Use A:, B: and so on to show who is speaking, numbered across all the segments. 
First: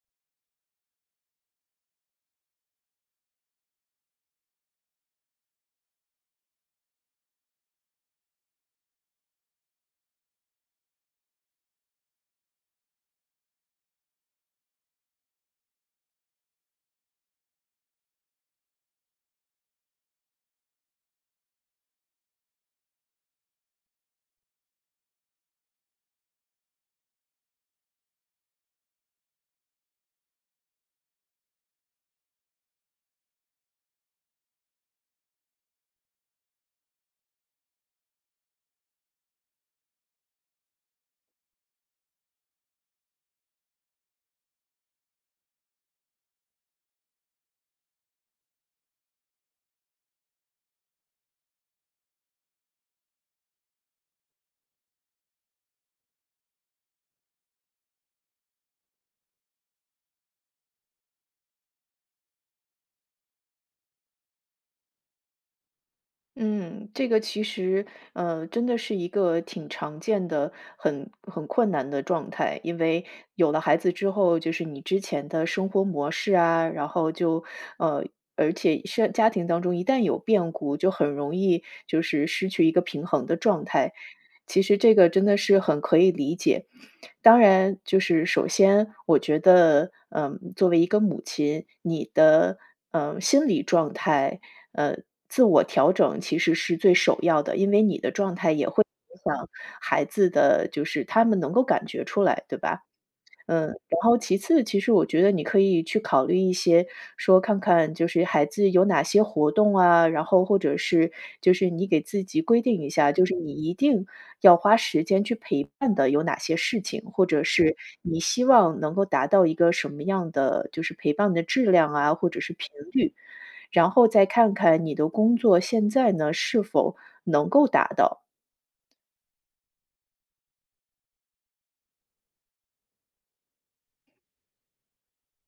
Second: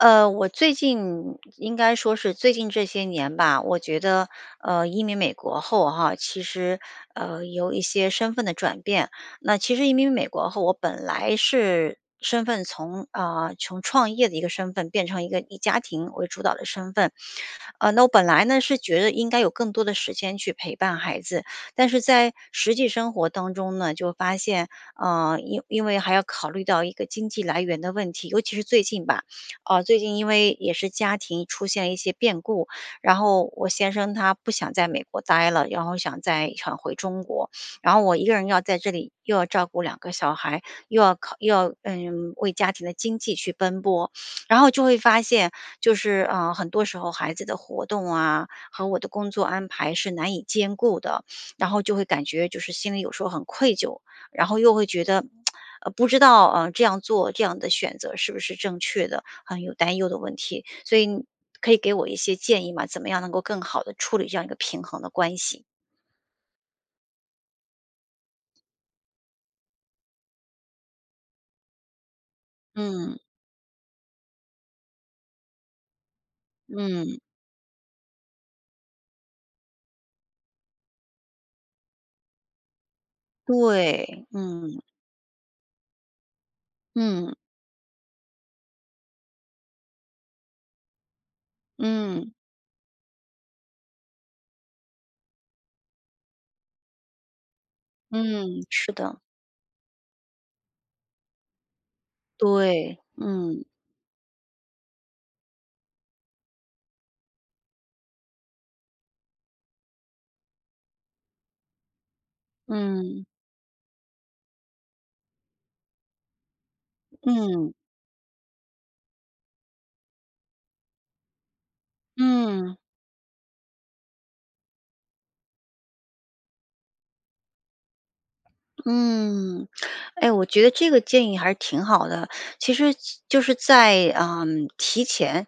A: 呃，我最近应该说是最近这些年吧，我觉得，呃，移民美国后哈，其实，呃，有一些身份的转变。那其实移民美国后，我本来是身份从呃，从创业的一个身份变成一个以家庭为主导的身份。呃，那我本来呢，是觉得应该有更多的时间去陪伴孩子，但是在，实际生活当中呢，就发现，啊，因因为还要考虑到一个经济来源的问题。尤其是最近吧，啊，最近因为也是家庭出现一些变故，然后我先生他不想在美国呆了，然后想再想回中国。然后我1个人要在这里又要照顾2个小孩，又要考又要，嗯，为家庭的经济去奔波。然后就会发现，就是，啊，很多时候孩子的活动啊，和我的工作安排是难以兼顾的。然后就会感觉就是心里有时候很愧疚，然后又会觉得，呃，不知道，啊，这样做、这样的选择是不是正确的，很有担忧的问题。所以你，可以给我一些建议吗，怎么样能够更好地处理这样一个平衡的关系？
B: 嗯，这个其实，呃，真的是一个挺常见的，很很困难的状态。因为
A: 嗯。
B: 有了孩子之后，就是你之前的生活模式啊，然后
A: 嗯。
B: 就呃，而且是家庭当中一旦有变故，就很容易就是失去一个平衡的状态，
A: 对，
B: 其实
A: 嗯。
B: 这个真的是很可以理解。
A: 嗯。
B: 当然就是首先我觉得，呃，作为一个母亲，你
A: 嗯。
B: 的，呃，心理状态呃，自我调整其实是最首要的。因为你的状态
A: 嗯，
B: 也会
A: 是的。
B: 影响孩子的就是他们能够感觉出来，对吧？
A: 对，嗯。
B: 嗯，然后其次，其实我觉得你可以去考虑一些说看看就是孩子有哪些活动啊，然后或者是就是你给自己规定一下，
A: 嗯。
B: 就是你一定要花时间去陪伴的有哪些事情，或者
A: 嗯。
B: 是你希望能够达到一个什么样的就是陪伴的质量啊，或者是频
A: 嗯。
B: 率。然后再看看你的工作现在呢，是否能够达到。
A: 嗯。哎，我觉得这个建议还是挺好的。其实就是在，呃，提前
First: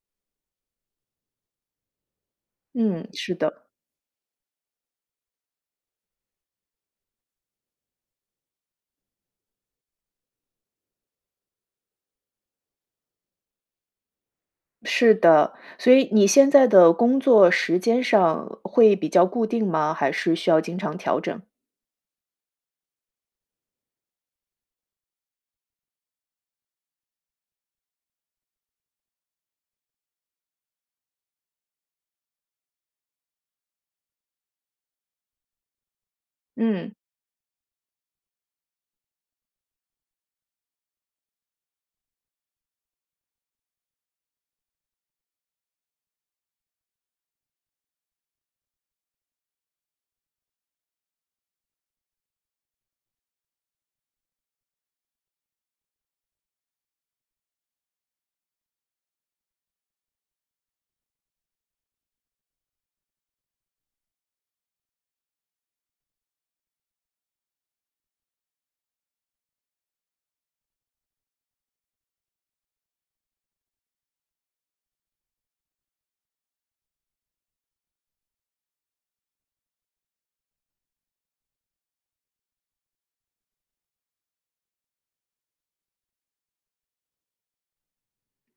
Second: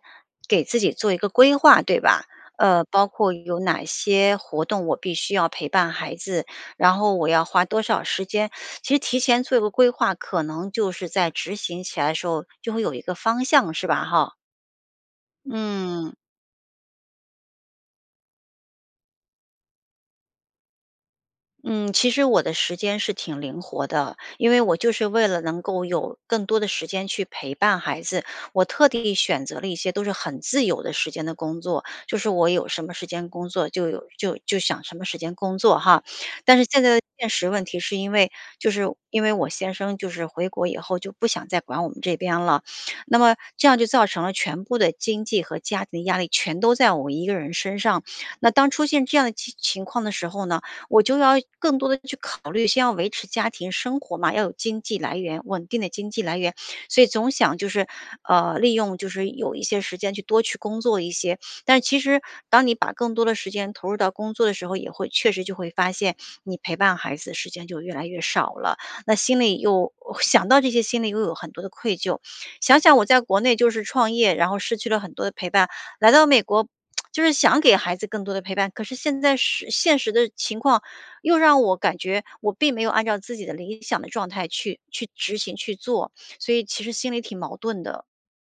A: 给自己做一个规划，对吧？呃，包
B: 嗯，
A: 括
B: 是
A: 有
B: 的。
A: 哪些活动，我必须要陪伴孩子，然后我要花多少时间。其实提前做一个规划，可能就是在执行起来的时候就会有一个方向，是吧？哈。
B: 是的，所以
A: 嗯。
B: 你现在的工作时间上，会比较固定吗，还是需要经常调整？
A: 嗯，其实我的时间是挺灵活的，因为我就是为了能够有，更多的时间去陪伴孩子，我特地选择了一些都是很自由的时间的工作，就是我有什么时间工作就有就就想什么时间工作哈。但是现在
B: 嗯。
A: 的现实问题是因为，就是因为我先生就是回国以后就不想再管我们这边了，那么这样就造成了全部的经济和家庭的压力全都在我一个人身上。那当出现这样的情情况的时候呢，我就要更多的去考虑先要维持家庭生活嘛，要有经济来源，稳定的经济来源，所以总想就是，呃，利用就是有一些时间去多去工作一些。但是其实当你把更多的时间投入到工作的时候也会确实就会发现，你陪伴孩子时间就越来越少了。那心里又想到这些心里又有很多的愧疚。想想我在国内就是创业，然后失去了很多的陪伴，来到美国，就是想给孩子更多的陪伴。可是现在是现实的情况又让我感觉我并没有按照自己的理想的状态去去执行去做，所以其实心里挺矛盾的。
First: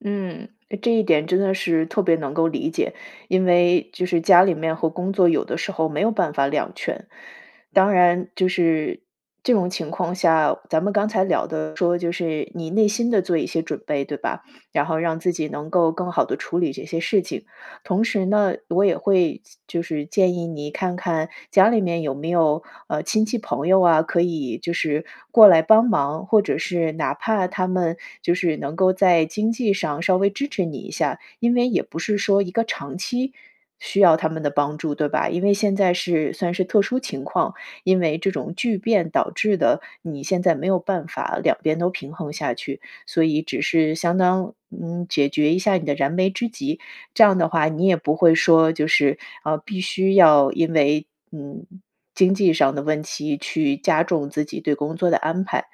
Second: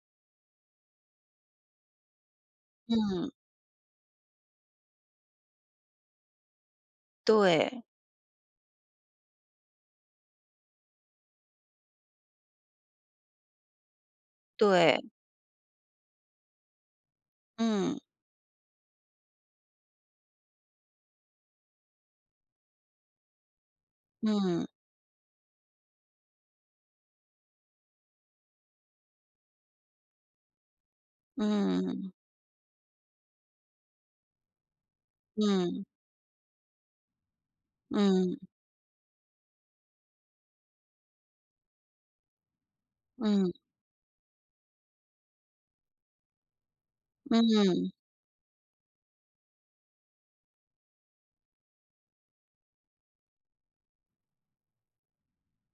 B: 嗯，呃，这一点真的是特别能够理解。
A: 嗯。
B: 因为，就是家里面和工作有的时候没有办法两全。
A: 对。
B: 当然，就是，这种情况下，咱们刚才聊的说就是你内心的做一些准备，对吧？然后
A: 对。
B: 让自己能够更好地处理这些事情。
A: 嗯。
B: 同时呢，我也会建就是建议你看看家里面有没有，呃，亲戚朋友啊，可以
A: 嗯。
B: 就是过来帮忙，或者是哪怕他们就是能够在经济上稍微支持你一下，因为，也不
A: 嗯。
B: 是说一个长期，需要他们的帮助，对吧？因为现
A: 嗯。
B: 在是算是特殊情况，因为这
A: 嗯。
B: 种巨变导致的，你现在没有办法两边都平衡下去，所以
A: 嗯。
B: 只是相当，嗯，解决一下你的燃眉之急。这样的话，你
A: 嗯。
B: 也不会说，就是，啊，必须要因为，嗯，经济上的问题去加重自己对工作的安排。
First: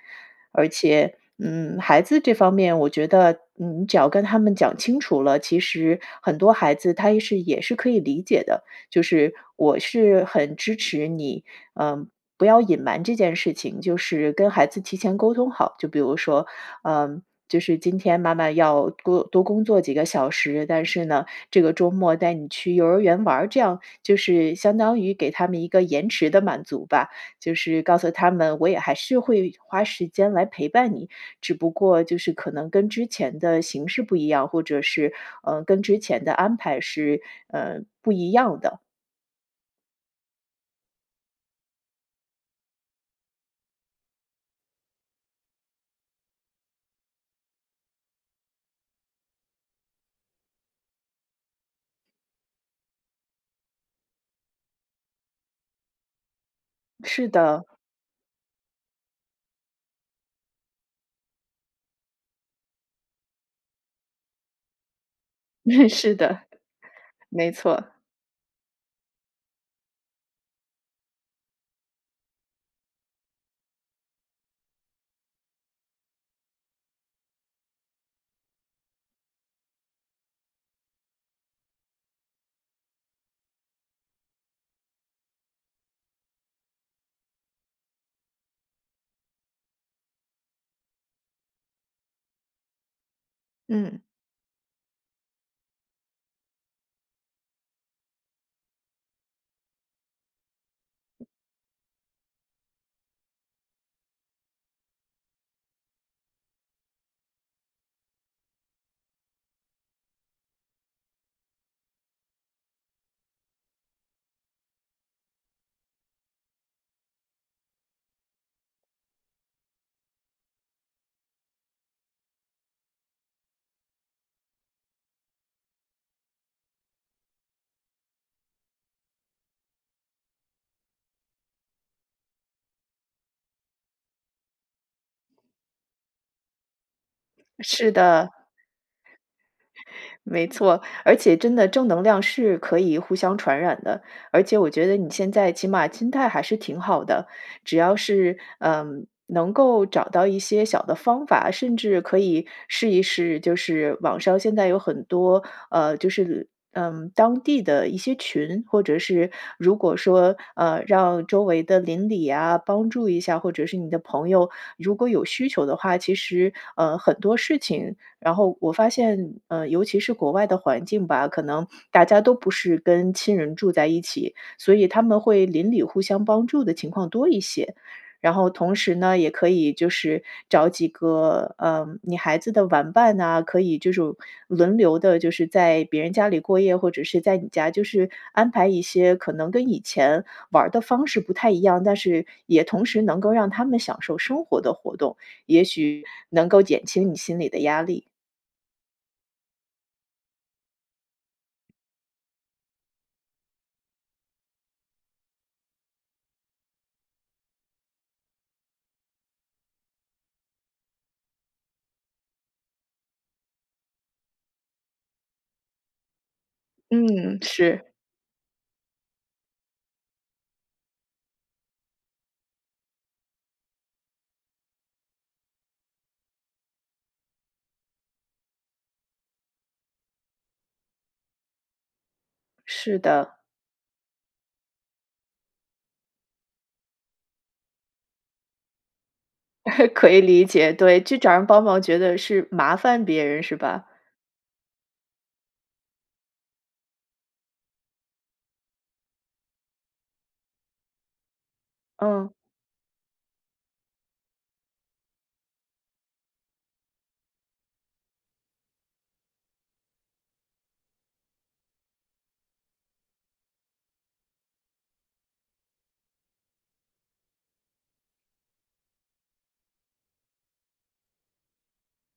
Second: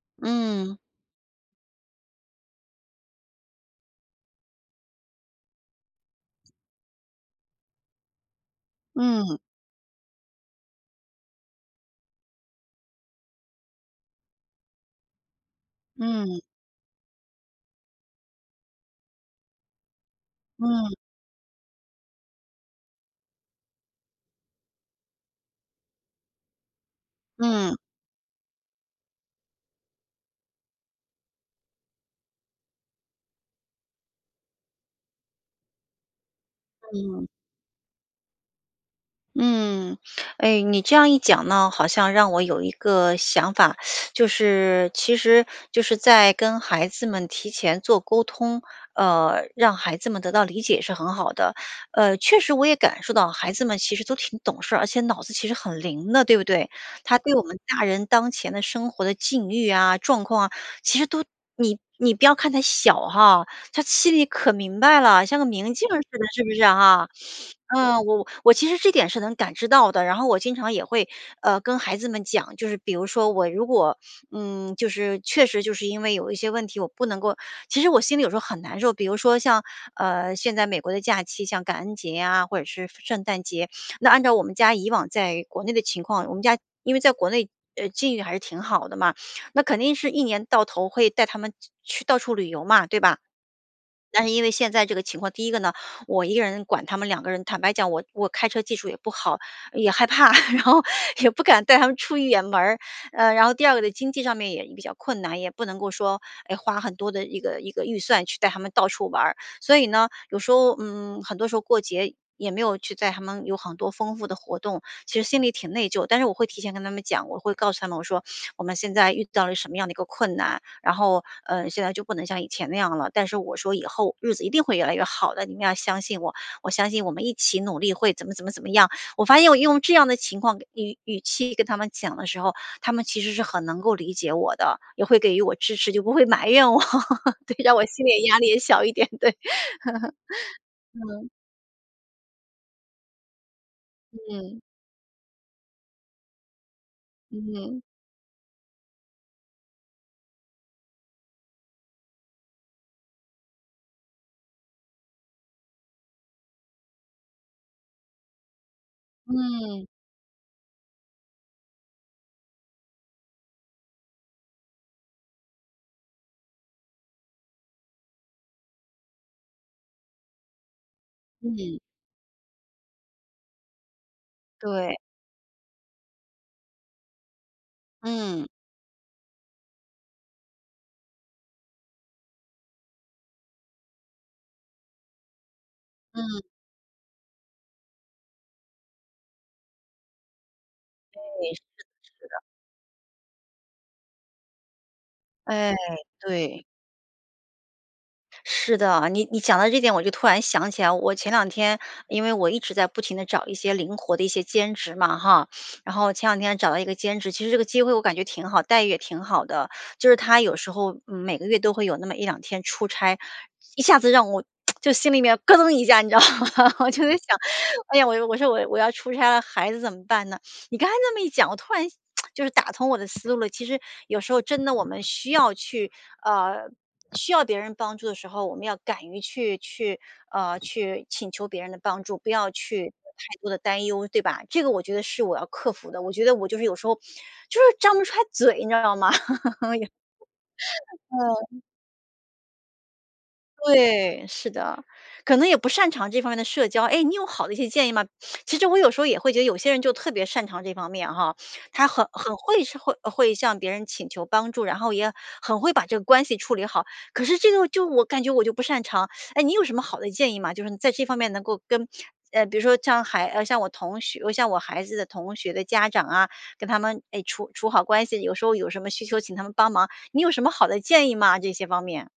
B: 而
A: 嗯。
B: 且，嗯，孩子这方面，我觉得你只要跟他们讲清楚了，其实很多孩子他也是也是可以理解的。就是
A: 嗯。
B: 我是很支持你，呃，不要隐瞒这件事情，就是跟孩子提前沟通好，就比如
A: 嗯。
B: 说，呃，就是：“今天妈妈要多多工作几个小时，但
A: 嗯。
B: 是呢，这个周末带你去幼儿园玩儿。”这样，就是相当于给他们一个延迟的满足吧，就
A: 嗯。
B: 是告诉他们我也还是会花时间来陪伴你，只不过就是可能跟之前的形式不一样，或者是，呃，跟之前的安排是，
A: 嗯。
B: 呃，不一样的。
A: 嗯，哎，你这样一讲呢，好像让我有一个想法，就是其实就是在跟孩子们提前做沟通，呃，让孩子们得到理解是很好的，呃，确实我也感受到孩子们其实都挺懂事儿，而且脑子其实很灵的，对不对？他
B: 是
A: 对我们
B: 的。
A: 大人当前的，生活的境遇啊、状况啊，其实都你你不要看他小哈，他心里可明白了，像个明镜 儿似
B: 是
A: 的，
B: 的，
A: 是不是啊？
B: 没错。
A: 呃，我我其实这点是能感知到的，然后我经常也会，呃，跟孩子们讲，就是比如说我如果，嗯，就是确实就是因为有一些问题，我不能够其实我心里有时候很难受，比如说像，呃，现在美国的假期，像感恩节啊，或者是圣诞节，那按照我们家以往在国内的情况，我们家因为在国内境遇还是挺好的嘛，那肯定是一年到头会带他们去到处旅游嘛，对吧？
B: 嗯。
A: 但是因为现在这个情况，第一个呢，我1个人管他们2个人，坦白讲我我开车技术也不好，也害怕，然后也不敢带他们出远门儿。呃，然后第二个的经济上面也比较困难，也不能够说，哎，花很多的一个一个预算，去带他们到处玩儿。所以呢，有时候，嗯，很多时候过节也没有去带他们有很多丰富的活动，其实心里挺内疚。但是我会提前跟他们讲，我会告诉他们我说：“我们现在遇到了什么样的一个困难，然后，呃，现在就不能像以前那样了，”但是我说：“以后日子一定会越来越好的，你们要相信我，我相信我们一起努力，会怎么怎么怎么样。”我发现我用这样的情况语语气跟他们讲的时候，他们其实是很能够理解我的，也会给予我支持，就不会埋怨我，对，让我
B: 是
A: 心理
B: 的。
A: 压力也小一点，对。
B: 没错，而
A: 嗯。
B: 且真的正能量是可以互相传染的，而且
A: 嗯。
B: 我觉得你现在起码心态还是挺好的，只
A: 嗯。
B: 要是，呃能够找到一些小的方法，甚至可以试一试，就是网上现在有很多，呃，就是，嗯，当地的一些群，或者是，如
A: 嗯。
B: 果说，呃让周围的邻里啊，帮助一下，或者是你的朋友，如果有需求的话，其实，呃，很多事情然后我发现，呃尤其是国外的环境吧，可能
A: 嗯
B: 大家都不是跟亲人住在一起，所以
A: 对。
B: 他们会邻里互相帮助的情况多一些。然
A: 嗯。
B: 后同时呢，也可以就是找几个，呃，你孩子的玩伴呐，可以就是轮流的，就是在别人家里
A: 嗯。
B: 过夜，或者是在你家，就是安排一些可能跟以前玩儿的方式
A: 对，
B: 不太一
A: 是的
B: 样，但是
A: 是的。
B: 也同时能够让他们享受生活的活动，也
A: 哎，
B: 许能够
A: 对。
B: 减轻你心里的压力。
A: 是的，你你讲到这点，我就突然想起来，我前两天因为我一直在不停地找一些灵活的一些兼职嘛，哈。然后前两天找到一个兼职，其实这个机会我感觉挺好，待遇也挺好的，就是他有时候每个月都会有那么1-2天出差，一下子让我，就心里面咯噔一下，你知道吗？我就在想，
B: 嗯，是。
A: 哎呀，我说：“我我要出差了孩子怎么办呢？”你刚才这么一讲，我突然 就是打通我的思路。其实有时候真的我们需要去，呃，需要别人帮助的时候，我们要敢于去去，啊，去请求别人的帮助，不要去
B: 是的。
A: 太多的担忧，对吧？这个我觉得是我要克服的。我觉得我就是有时候，就是张不开嘴，你知道吗？
B: 可以理解，对，去找人
A: 嗯。
B: 帮忙觉得是麻烦别人是吧？
A: 对，是的，可能也不擅长这方面的社交。哎，你有好的一些建议吗？其实我有时候也会觉得，有些人就特别擅长这方面哈，他很
B: 嗯。
A: 很会，会会向别人请求帮助，然后也很会把这个关系处理好。可是这个就我感觉我就不擅长。哎，你有什么好的建议吗？就是你在这方面能够跟比如说向孩向我同学向我孩子的同学的家长啊，跟他们，哎，处处好关系，有时候有什么需求请他们帮忙，你有什么好的建议吗？这些方面。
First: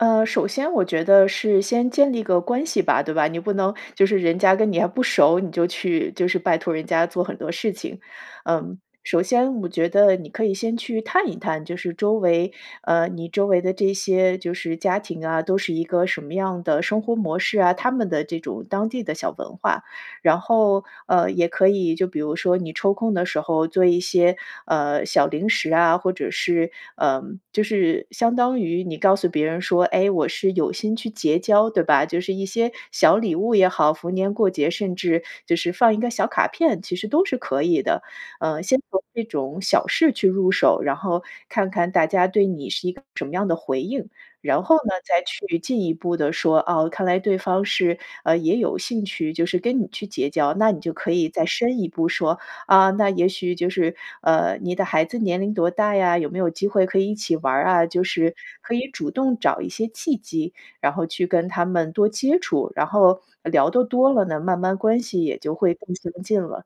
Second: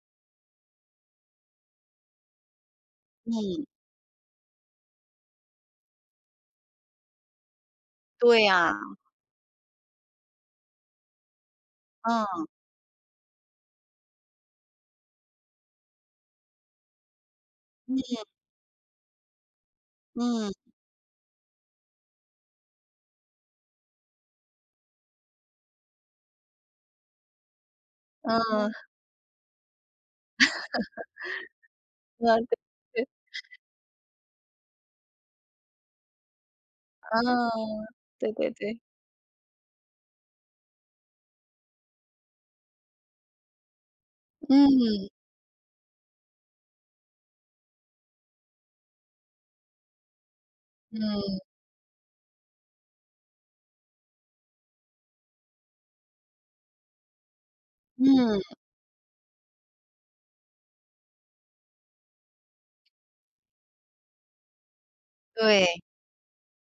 B: 呃，首先我觉得是先建立一个关系吧，对吧？你不
A: 嗯。
B: 能就是人家跟你还不熟，你就去就是拜托人家做很多事情。
A: 对呀。
B: 嗯，首先我觉得你可以先去探一探就是周
A: 嗯。
B: 围呃，你周围的这些就是家庭啊，都是一个什么样的生活模式啊，他们的
A: 嗯。
B: 这种当地的小文化。然
A: 嗯。
B: 后，呃，也可以，就比如说你抽空的时候做一些，呃，小零食啊，或者是呃，就是相当于
A: 嗯。
B: 你告诉别人说，哎，我是有心去结交对吧？就是
A: 啊，
B: 一
A: 对
B: 些
A: 对
B: 小礼物也好，逢年过节，甚至就是放一个小卡片，其实
A: 啊，
B: 都是可以的。
A: 对对
B: 呃，
A: 对。
B: 先从这种小事去入手，然后看看大家对你是一个什么样的回应。然后呢，
A: 嗯。
B: 再去进一步地说，啊，看来对方是，呃，也有兴趣，就是跟你去结交，那你就可以
A: 嗯。
B: 再深一步说，啊，那也许就是呃，你的孩子年龄多大呀？有没有机会可以一起玩儿啊？就是
A: 嗯。
B: 可以主动找一些契机，然后去跟他们多接触，然后聊得多了呢，慢慢关系也就会
A: 对。
B: 更亲近了。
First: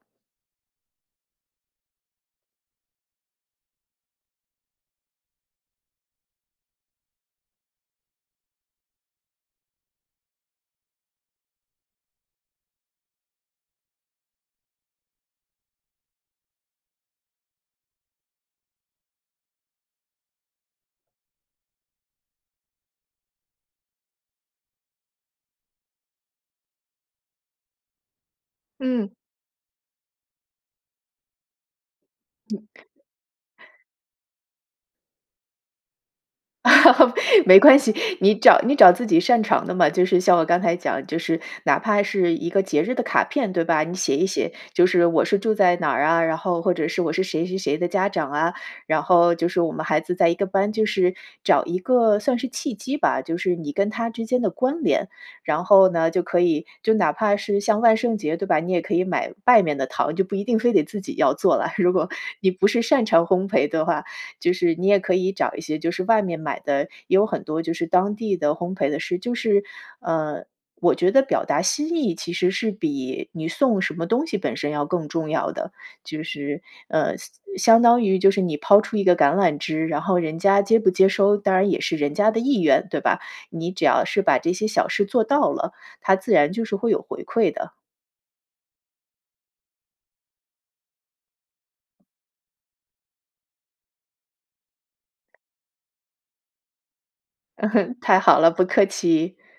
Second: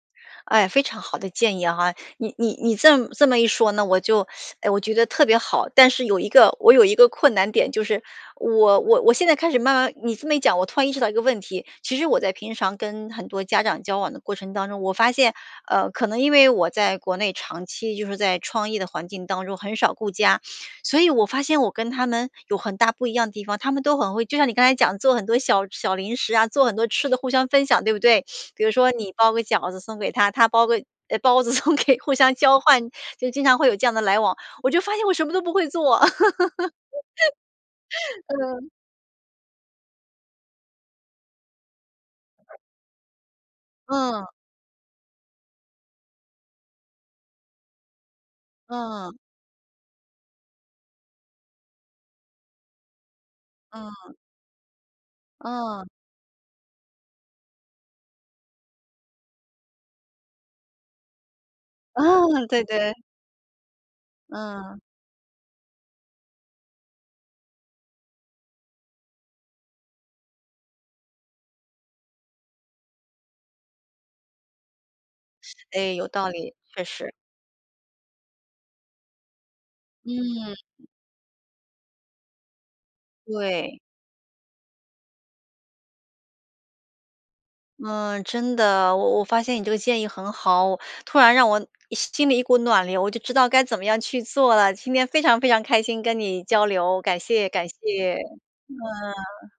A: 哎，非常好的建议哈，你你你这么这么一说呢，我就 哎，我觉得特别好。但是有一个我有一个困难点，就是我我我现在开始慢慢你这么一讲，我突然意识到一个问题。其实我在平常跟很多家长交往的过程当中，我发现，呃，可能因为我在国内长期就是在创意的环境当中很少顾家，所以我发现我跟他们有很大不一样地方。他们都很会就像你刚才讲做很多小小零食啊，做很多吃的互相分享对不对？比如说
B: 嗯。
A: 你包个饺子送给他，他包个包子送给互相交换，
B: 嗯。
A: 就经常会有这样的来往，我就发现我什么都不会做。
B: 没关系，你找
A: 嗯。
B: 你找自己擅长的嘛。就是像我刚才讲就是哪怕是一个节日的卡片，对吧？你写一
A: 嗯。
B: 写，就是我是住在哪儿啊，然后或者是我是谁谁谁的家长啊，然
A: 嗯。
B: 后就是我们孩子在一个班就是找一个算是契机吧，就是你跟他
A: 嗯。
B: 之间的关联。然
A: 嗯。
B: 后呢，就可以就哪怕是像万圣节对吧？你也可以买外面的糖，就不一定非得自己要做了。如果
A: 哦，
B: 你
A: 对
B: 不是
A: 对。
B: 擅长烘焙的话，就是
A: 嗯。
B: 你也可以找一些就是外面买的，也有很多就是当地的烘焙的是就是，呃，我觉得表达心意其实是比你送什么东西本身要更重要的。
A: 诶，有
B: 就
A: 道理，
B: 是，
A: 确实。
B: 呃，相相当于就是你抛出一个橄榄枝，然后人
A: 嗯。
B: 家接不接收，当然也是人家的意愿，对吧？你
A: 对。
B: 只要是把这些小事做到了，它自然就是会有回馈的。
A: 嗯，真的，我我发现你这个建议很好，突然让我心里一股暖流，我就知道该怎么样去做了。今天非常非常开心跟你交流，感谢感 谢。
B: 太好了，不客气。
A: 嗯。